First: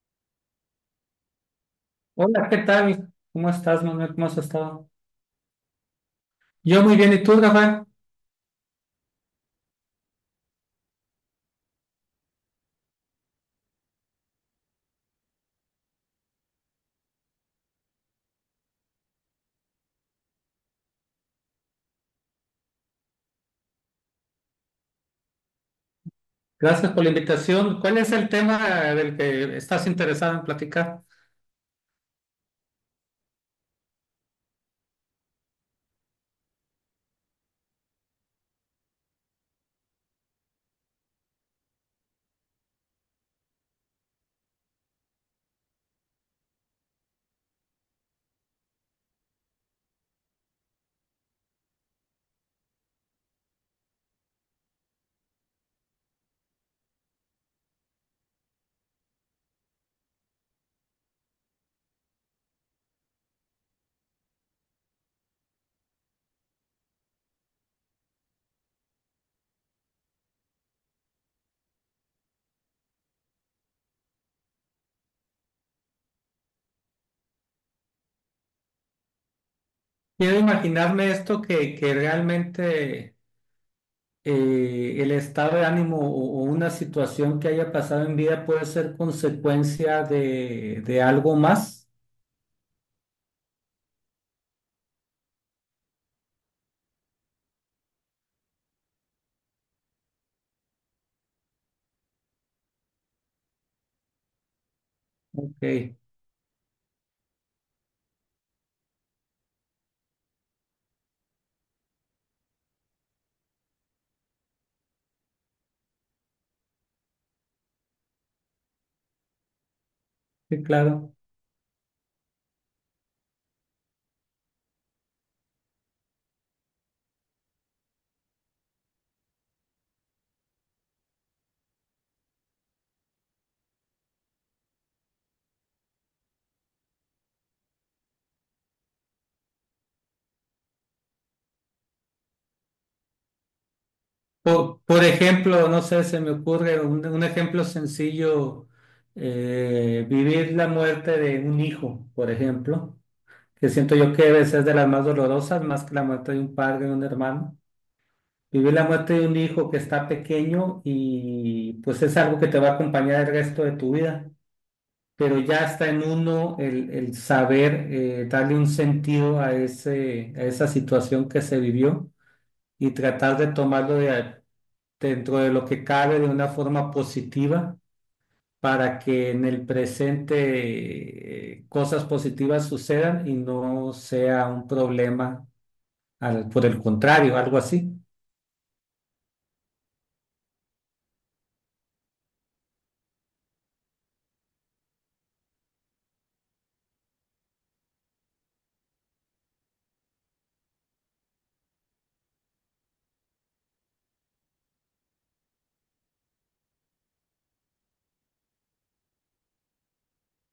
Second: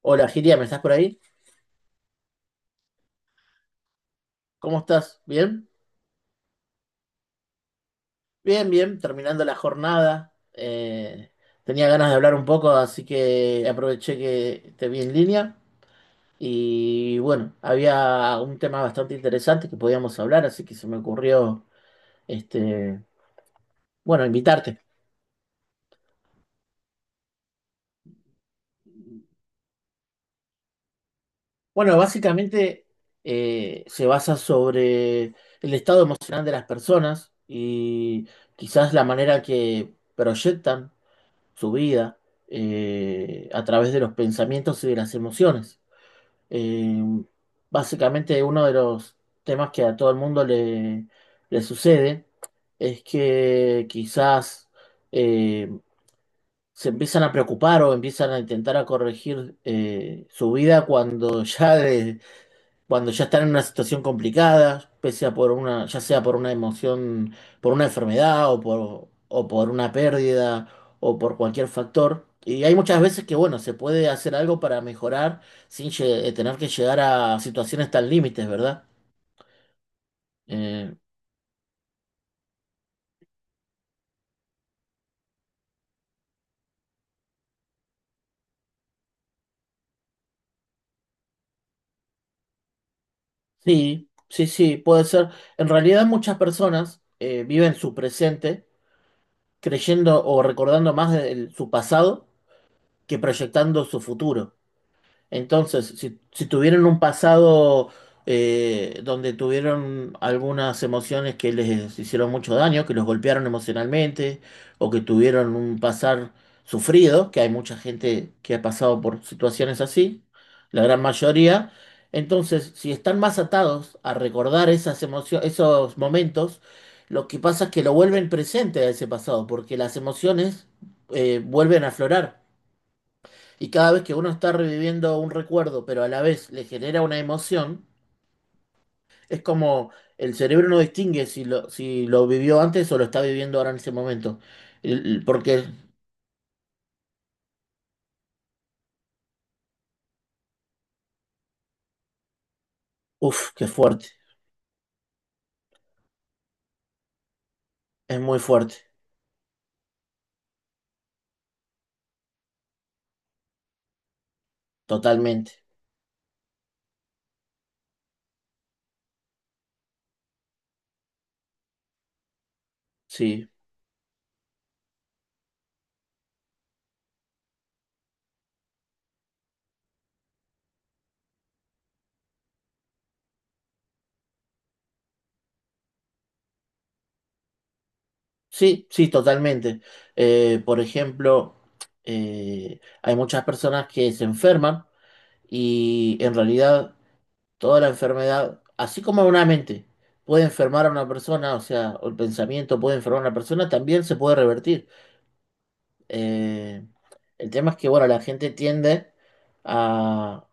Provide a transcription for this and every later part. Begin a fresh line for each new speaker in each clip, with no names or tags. Hola, Giria, ¿me estás por ahí?
Hola, ¿qué tal? ¿Cómo estás, Manuel? ¿Cómo has
¿Cómo
estado?
estás? ¿Bien?
Yo muy bien, ¿y tú, Rafael?
Bien, bien, terminando la jornada. Tenía ganas de hablar un poco, así que aproveché que te vi en línea. Y bueno, había un tema bastante interesante que podíamos hablar, así que se me ocurrió, este, bueno, invitarte.
Gracias por la invitación. ¿Cuál es el tema del que estás interesado en platicar?
Bueno, básicamente se basa sobre el estado emocional de las personas y quizás la manera que proyectan su vida, a través de los pensamientos y de las emociones. Eh, Básicamente uno de los temas que a todo el mundo le sucede es que quizás eh, se empiezan a preocupar o empiezan a intentar a corregir, su vida cuando cuando ya están en una situación complicada, pese a por una, ya sea por una emoción, por una enfermedad o por una pérdida o por cualquier factor. Y hay muchas veces que, bueno, se puede hacer algo para mejorar sin lle- tener que llegar a situaciones tan límites, ¿verdad?
Quiero
Eh,
imaginarme esto que realmente el estado de ánimo o una situación que haya pasado en vida puede ser consecuencia de algo más.
sí, sí, sí, puede ser. En realidad muchas personas viven su presente creyendo o recordando más de su pasado que proyectando su futuro.
Ok,
Entonces,
sí,
si tuvieron un pasado donde tuvieron algunas emociones que les hicieron mucho daño, que los golpearon emocionalmente, o que tuvieron un pasar sufrido, que hay mucha gente que ha pasado por situaciones así, la gran
claro.
mayoría. Entonces, si están más atados a recordar esas emociones, esos momentos, lo que pasa es que lo vuelven presente a ese pasado, porque las emociones vuelven a aflorar. Y cada vez que uno está reviviendo un recuerdo, pero a la vez le genera una emoción, es como el cerebro no distingue si lo vivió antes o lo está viviendo ahora en ese momento.
Por
Porque,
ejemplo, no sé, se me ocurre un ejemplo sencillo, vivir la muerte de un hijo, por ejemplo,
uff, qué
que siento
fuerte,
yo que a veces es de las más dolorosas, más que la muerte de un padre o un hermano.
es muy
Vivir
fuerte,
la muerte de un hijo que está pequeño y pues es algo que te va a acompañar el resto de tu vida, pero
totalmente.
ya está en uno el saber darle un sentido a a esa situación que se vivió y tratar de
Sí,
tomarlo de, dentro de lo que cabe de una forma positiva para que en el presente cosas positivas sucedan y no sea un problema, al- por el contrario, algo así.
sí, sí, totalmente. Por ejemplo, hay muchas personas que se enferman y en realidad toda la enfermedad, así como una mente puede enfermar a una persona, o sea, o el pensamiento puede enfermar a una persona, también se puede revertir. Eh, el tema es que, bueno, la gente tiende a,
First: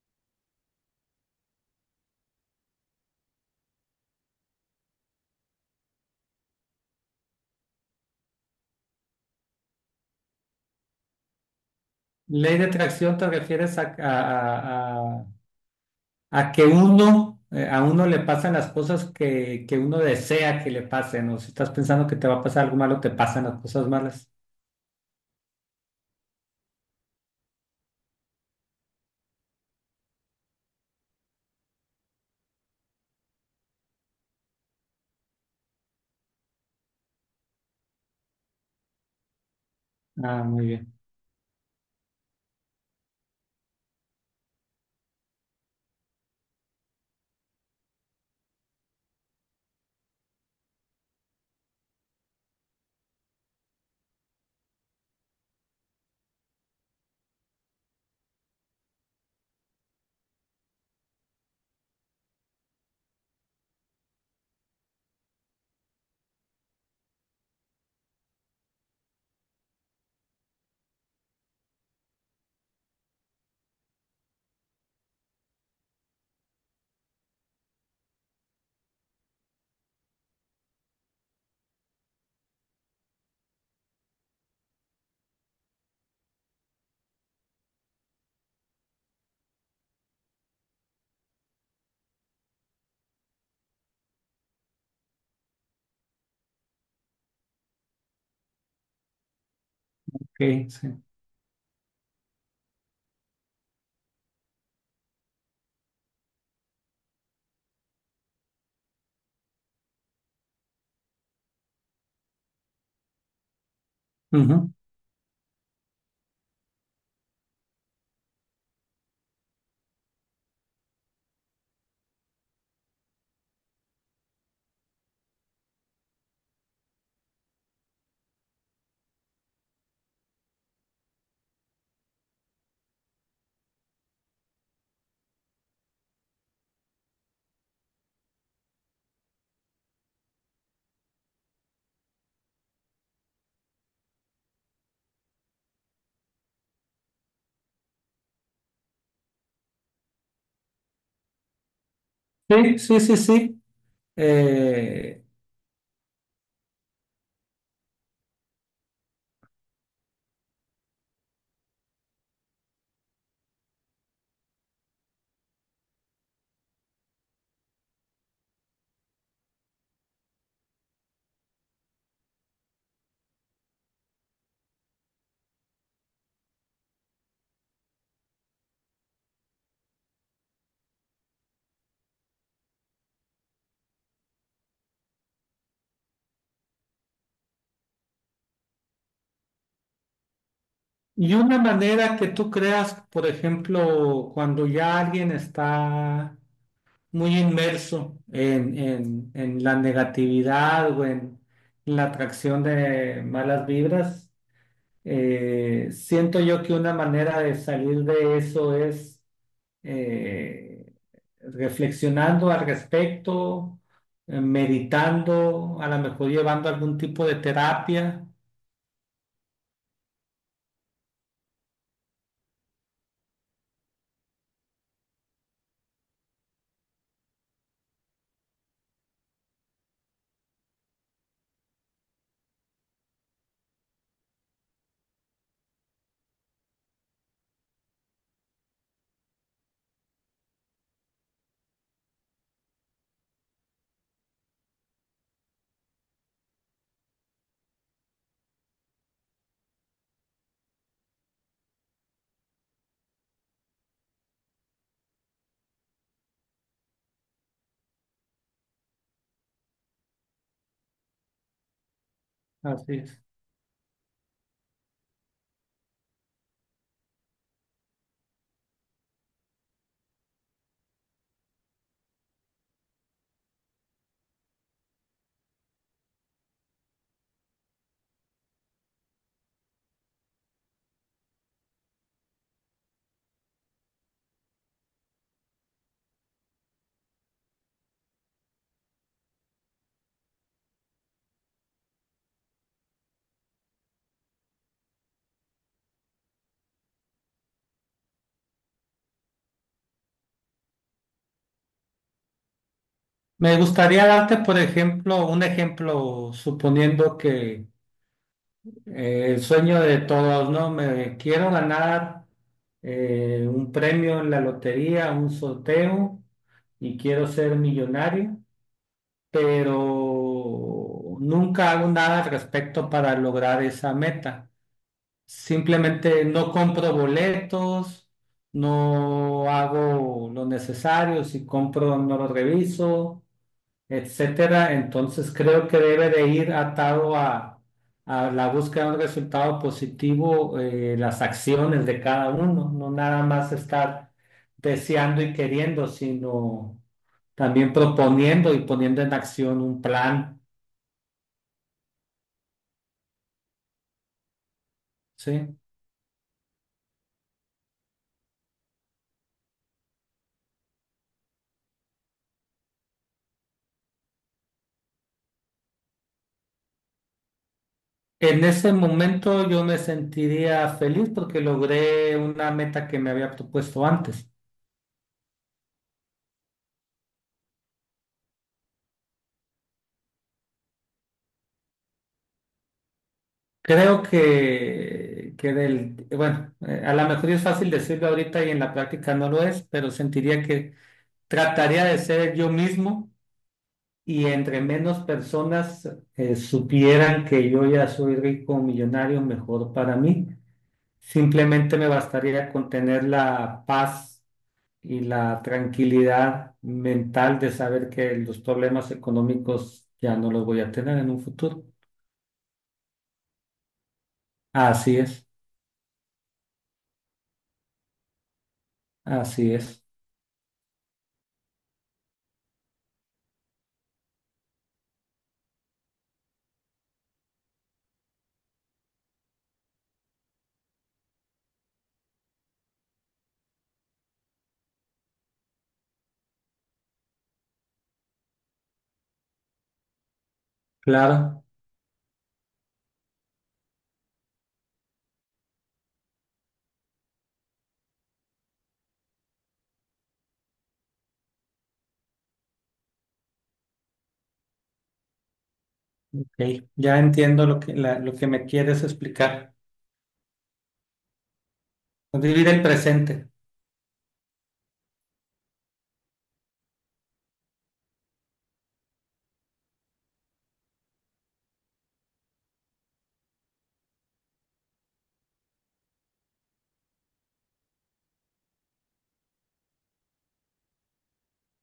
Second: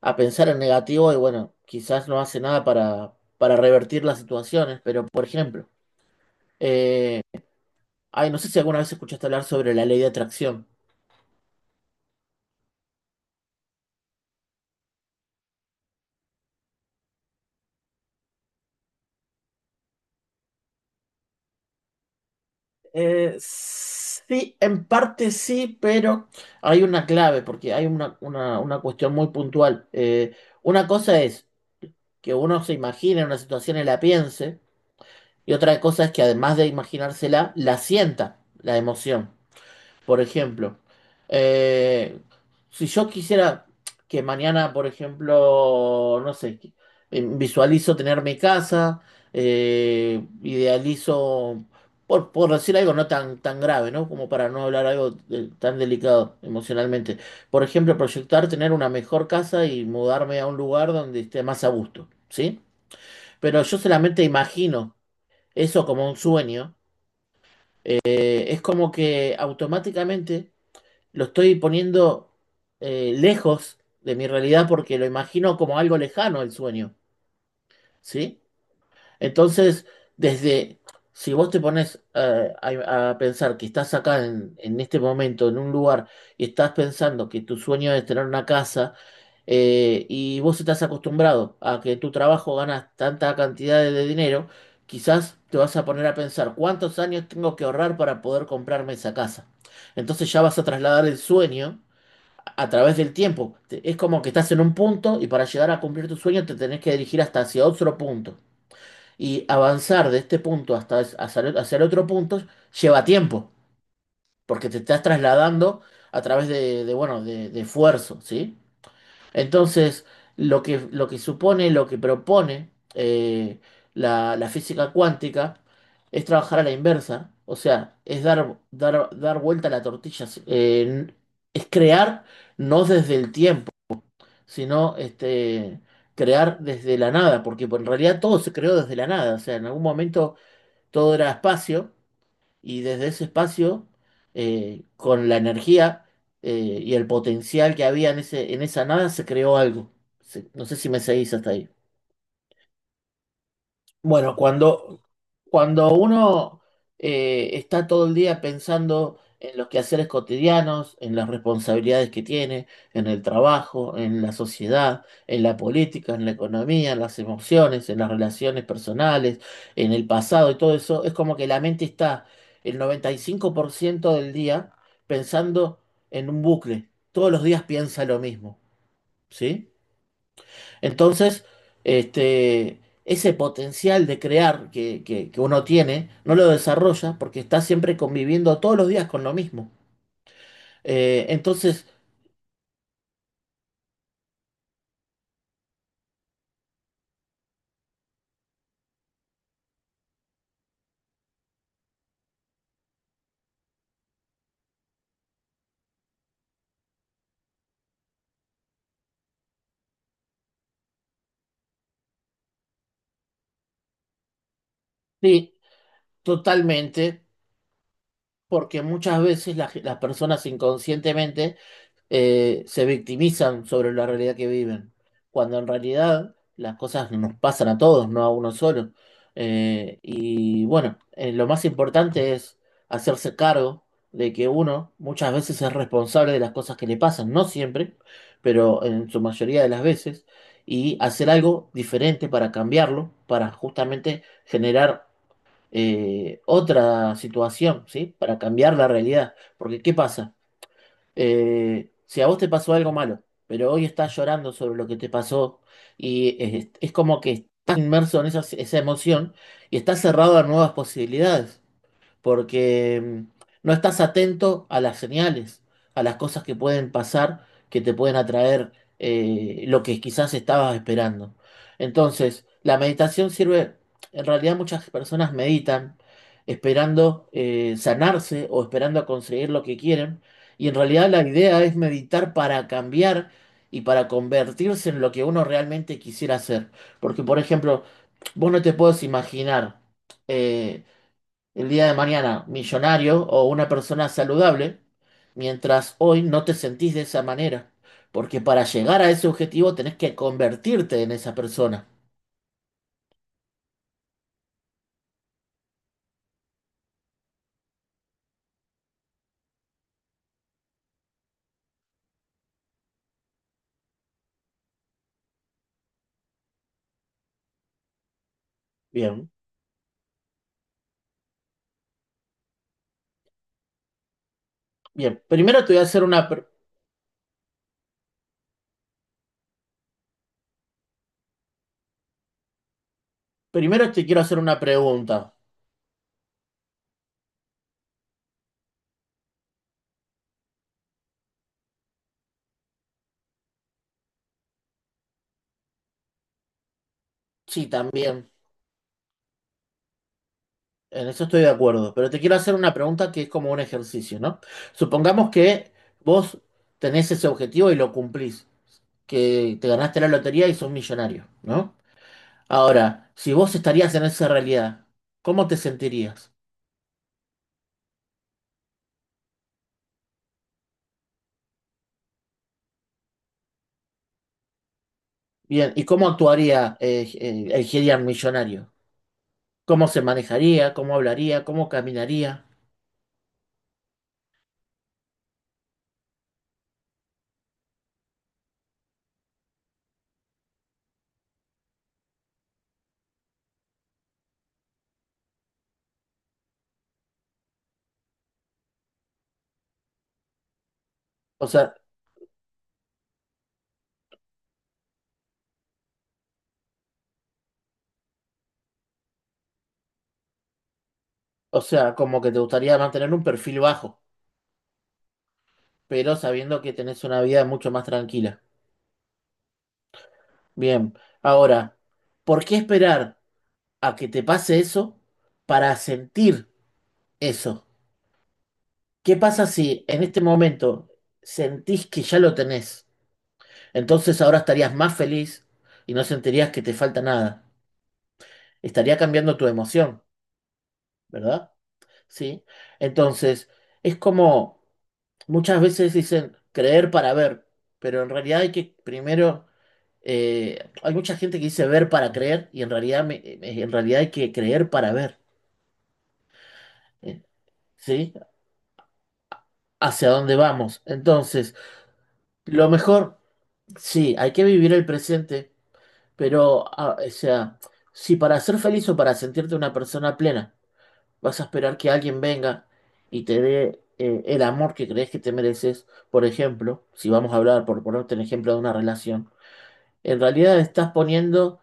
a pensar en negativo y, bueno, quizás no hace nada para, para revertir las situaciones, pero, por ejemplo, eh, ay, no sé si alguna vez escuchaste hablar sobre la ley de atracción.
Ley de atracción te refieres a, que uno, a uno le pasan las cosas que uno desea que le pasen, o si estás pensando que te va a pasar algo malo, te pasan las cosas malas.
Sí, en parte sí, pero hay una clave, porque hay una cuestión muy puntual. Una cosa es que uno se imagine una situación y la piense, y otra cosa es que además de imaginársela, la sienta, la emoción. Por
Ah, muy
ejemplo,
bien.
eh, si yo quisiera que mañana, por ejemplo, no sé, visualizo tener mi casa, idealizo, por decir algo no tan, tan grave, ¿no? Como para no hablar algo tan delicado emocionalmente. Por ejemplo, proyectar tener una mejor casa y mudarme a un lugar donde esté más a gusto, ¿sí? Pero yo solamente imagino eso como un sueño. Es como que automáticamente lo estoy poniendo, lejos de mi realidad porque lo imagino como algo lejano el sueño, ¿sí? Entonces, desde, si vos te pones a pensar que estás acá en este momento, en un lugar, y estás pensando que tu sueño es tener una casa, y vos estás acostumbrado a que tu trabajo ganas tanta cantidad de dinero, quizás te vas a poner a pensar cuántos años tengo que ahorrar para poder comprarme esa casa. Entonces ya vas a
Okay, sí.
trasladar el sueño a través del tiempo. Es como que estás en un punto y para llegar a cumplir tu sueño te tenés que dirigir hasta hacia otro punto. Y avanzar de este punto hasta es- hacia el otro punto lleva tiempo, porque
Ujú.
te estás trasladando a través bueno, de esfuerzo, ¿sí? Entonces, lo que supone, lo que propone, la, la física cuántica es trabajar a la inversa, o sea, es dar vuelta a la tortilla, es crear no desde el tiempo, sino este, crear desde la nada, porque en realidad todo se creó desde la nada, o sea, en algún momento todo era espacio y desde ese espacio, con la energía, y el potencial que había en esa nada, se creó algo. No sé si me seguís hasta ahí.
Sí, sí, sí, sí.
Bueno, cuando,
Eh,
cuando uno está todo el día pensando en los quehaceres cotidianos, en las responsabilidades que tiene, en el trabajo, en la sociedad, en la política, en la economía, en las emociones, en las relaciones personales, en el pasado y todo eso, es como que la mente está el 95% del día pensando en un bucle. Todos los días piensa lo mismo, ¿sí? Entonces, este, ese potencial de crear que uno tiene, no lo desarrolla porque está siempre conviviendo todos los días con lo mismo.
Y una
Entonces,
manera que tú creas, por ejemplo, cuando ya alguien está muy inmerso en la negatividad o en la atracción de malas vibras, siento yo que una manera de salir de eso es eh, reflexionando al respecto,
sí,
meditando, a lo mejor llevando algún
totalmente,
tipo de terapia.
porque muchas veces las personas inconscientemente se victimizan sobre la realidad que viven, cuando en realidad las cosas nos pasan a todos, no a uno solo. Y bueno, lo más importante es hacerse cargo de que uno muchas veces es responsable de las cosas que le pasan, no siempre, pero en su mayoría de las veces, y hacer algo diferente para cambiarlo, para justamente generar, otra situación, ¿sí? Para cambiar la realidad. Porque, ¿qué pasa? Si a vos te pasó algo malo, pero hoy estás llorando sobre lo que te pasó y es como que estás inmerso en esa emoción y estás cerrado a nuevas posibilidades
Así
porque
es.
no estás atento a las señales, a las cosas que pueden pasar, que te pueden atraer, lo que quizás estabas esperando. Entonces, la meditación sirve, en realidad muchas personas meditan esperando, sanarse o esperando a conseguir lo que quieren, y en realidad la idea es meditar para cambiar y para convertirse en lo que uno realmente quisiera hacer. Porque, por ejemplo, vos no te puedes imaginar. eh, el día de mañana millonario o una persona saludable, mientras hoy no te sentís de esa manera, porque para llegar a ese objetivo tenés que convertirte en esa persona.
Me gustaría darte, por ejemplo, un ejemplo, suponiendo que el sueño de todos, ¿no? Me quiero ganar un premio en la lotería, un sorteo, y quiero ser millonario,
Bien,
pero nunca hago nada al respecto para lograr esa meta.
bien. Primero te voy a hacer
Simplemente no compro boletos, no hago lo necesario, si compro no lo reviso,
primero te quiero hacer una
etcétera. Entonces
pregunta.
creo que debe de ir atado a la búsqueda de un resultado positivo, las acciones de cada uno, no nada más estar deseando y queriendo, sino
Sí,
también
también.
proponiendo y poniendo en acción un plan,
En eso estoy de acuerdo, pero te quiero hacer una pregunta que es como un ejercicio, ¿no? Supongamos
¿sí?
que vos tenés ese objetivo y lo cumplís, que te ganaste la lotería y sos millonario, ¿no? Ahora, si vos estarías en esa realidad, ¿cómo te sentirías?
En ese momento yo me sentiría feliz porque logré una meta que me había propuesto antes.
Bien, ¿y cómo actuaría el Gideon millonario? ¿Cómo se manejaría? ¿Cómo hablaría? ¿Cómo caminaría?
Creo que del, bueno, a lo mejor es fácil decirlo ahorita y en la práctica no lo es, pero sentiría que trataría de ser yo mismo y entre menos personas supieran que yo ya soy rico o millonario, mejor para mí.
O sea,
Simplemente me bastaría con tener la paz y la tranquilidad mental de saber que los problemas económicos ya no los voy a tener en un
o
futuro.
sea, como que te gustaría mantener un perfil bajo,
Así es,
pero sabiendo que tenés una vida mucho más tranquila.
así es,
Bien, ahora, ¿por qué esperar a que te pase eso para sentir eso? ¿Qué pasa si en este momento sentís que ya lo tenés? Entonces ahora estarías más feliz y no sentirías que te falta nada. Estaría cambiando tu emoción,
claro.
¿verdad? Sí. Entonces, es como muchas veces dicen creer para ver, pero en realidad hay que primero, hay mucha gente que dice ver para creer y en realidad, en realidad hay que creer para ver,
Ok, ya
eh,
entiendo lo que,
¿sí?
lo que me quieres explicar.
Hacia dónde vamos. Entonces,
Vivir el
lo mejor,
presente.
sí, hay que vivir el presente, pero, ah, o sea, si para ser feliz o para sentirte una persona plena, vas a esperar que alguien venga y te dé, el amor que crees que te mereces. Por ejemplo, si vamos a hablar, por ponerte el ejemplo de una relación, en realidad estás poniendo,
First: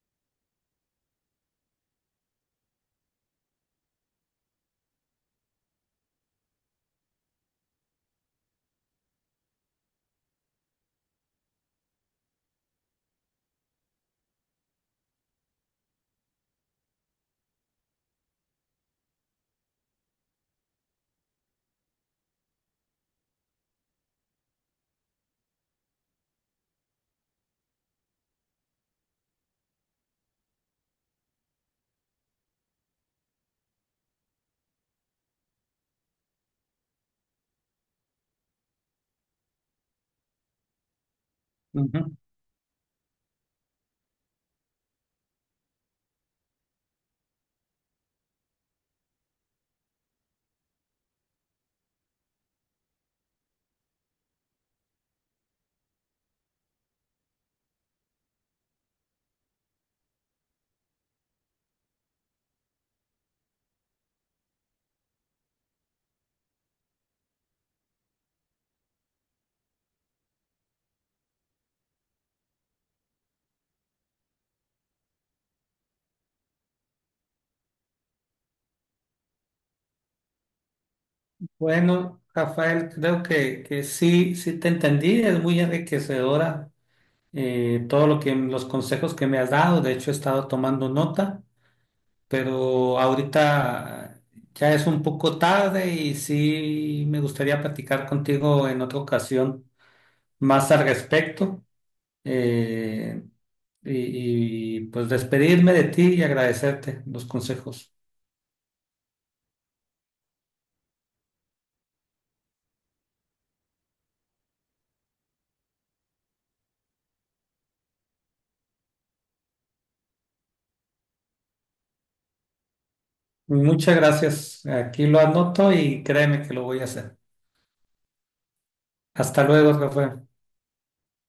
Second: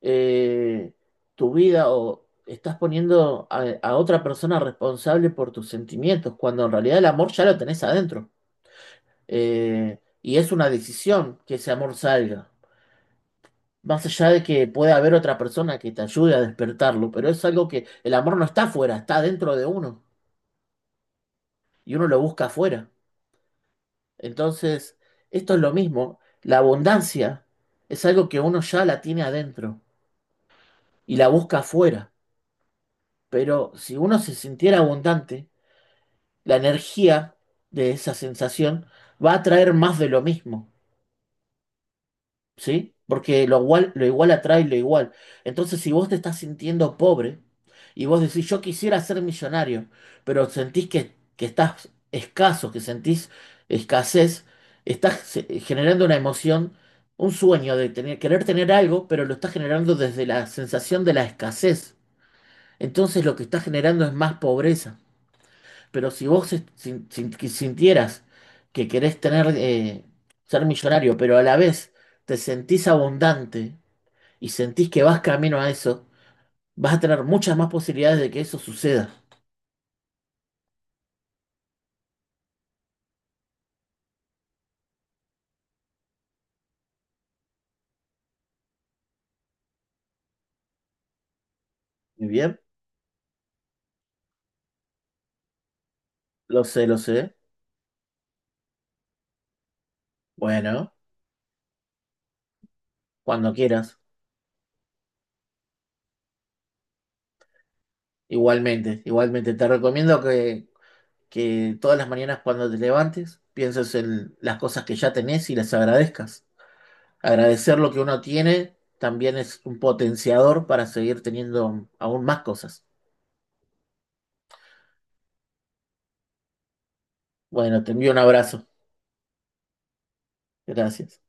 eh, tu vida o estás poniendo a otra persona responsable por tus sentimientos, cuando en realidad el amor ya lo tenés adentro. Y es una decisión que ese amor salga. Más allá de que pueda haber otra persona que te ayude a despertarlo, pero es algo que el amor no está afuera, está dentro de uno. Y uno lo busca afuera. Entonces, esto es lo mismo. La abundancia es algo que uno ya la tiene adentro y la busca afuera. Pero si uno se sintiera abundante, la energía de esa sensación va a traer más de lo mismo.
Ujú.
¿Sí? Porque lo igual atrae lo igual. Entonces, si vos te estás sintiendo pobre y vos decís, yo quisiera ser millonario, pero sentís que estás escaso, que sentís escasez, estás, generando una emoción, un sueño de tener, querer tener algo, pero lo estás generando desde la sensación de la escasez. Entonces, lo que estás generando es más pobreza. Pero si vos que sintieras que querés tener, ser millonario, pero a la vez te sentís abundante y sentís que vas camino a eso, vas a tener muchas más posibilidades de que eso suceda.
Bueno, Rafael, creo que sí, sí te entendí. Es muy enriquecedora todo lo que los consejos que me has dado. De hecho, he estado tomando nota,
Muy bien,
pero ahorita ya es un poco tarde y
lo sé, lo
sí me
sé.
gustaría platicar contigo en otra ocasión más al
Bueno,
respecto. eh,
cuando quieras.
y, y, pues despedirme de ti y agradecerte los consejos.
Igualmente, igualmente. Te recomiendo que todas las mañanas cuando te levantes pienses en las cosas que ya tenés y las agradezcas. Agradecer lo que uno tiene también es un potenciador para seguir teniendo aún más cosas.
Muchas gracias. Aquí lo anoto y créeme que lo voy a hacer.
Bueno, te envío un abrazo.
Hasta luego, Rafael.
Gracias.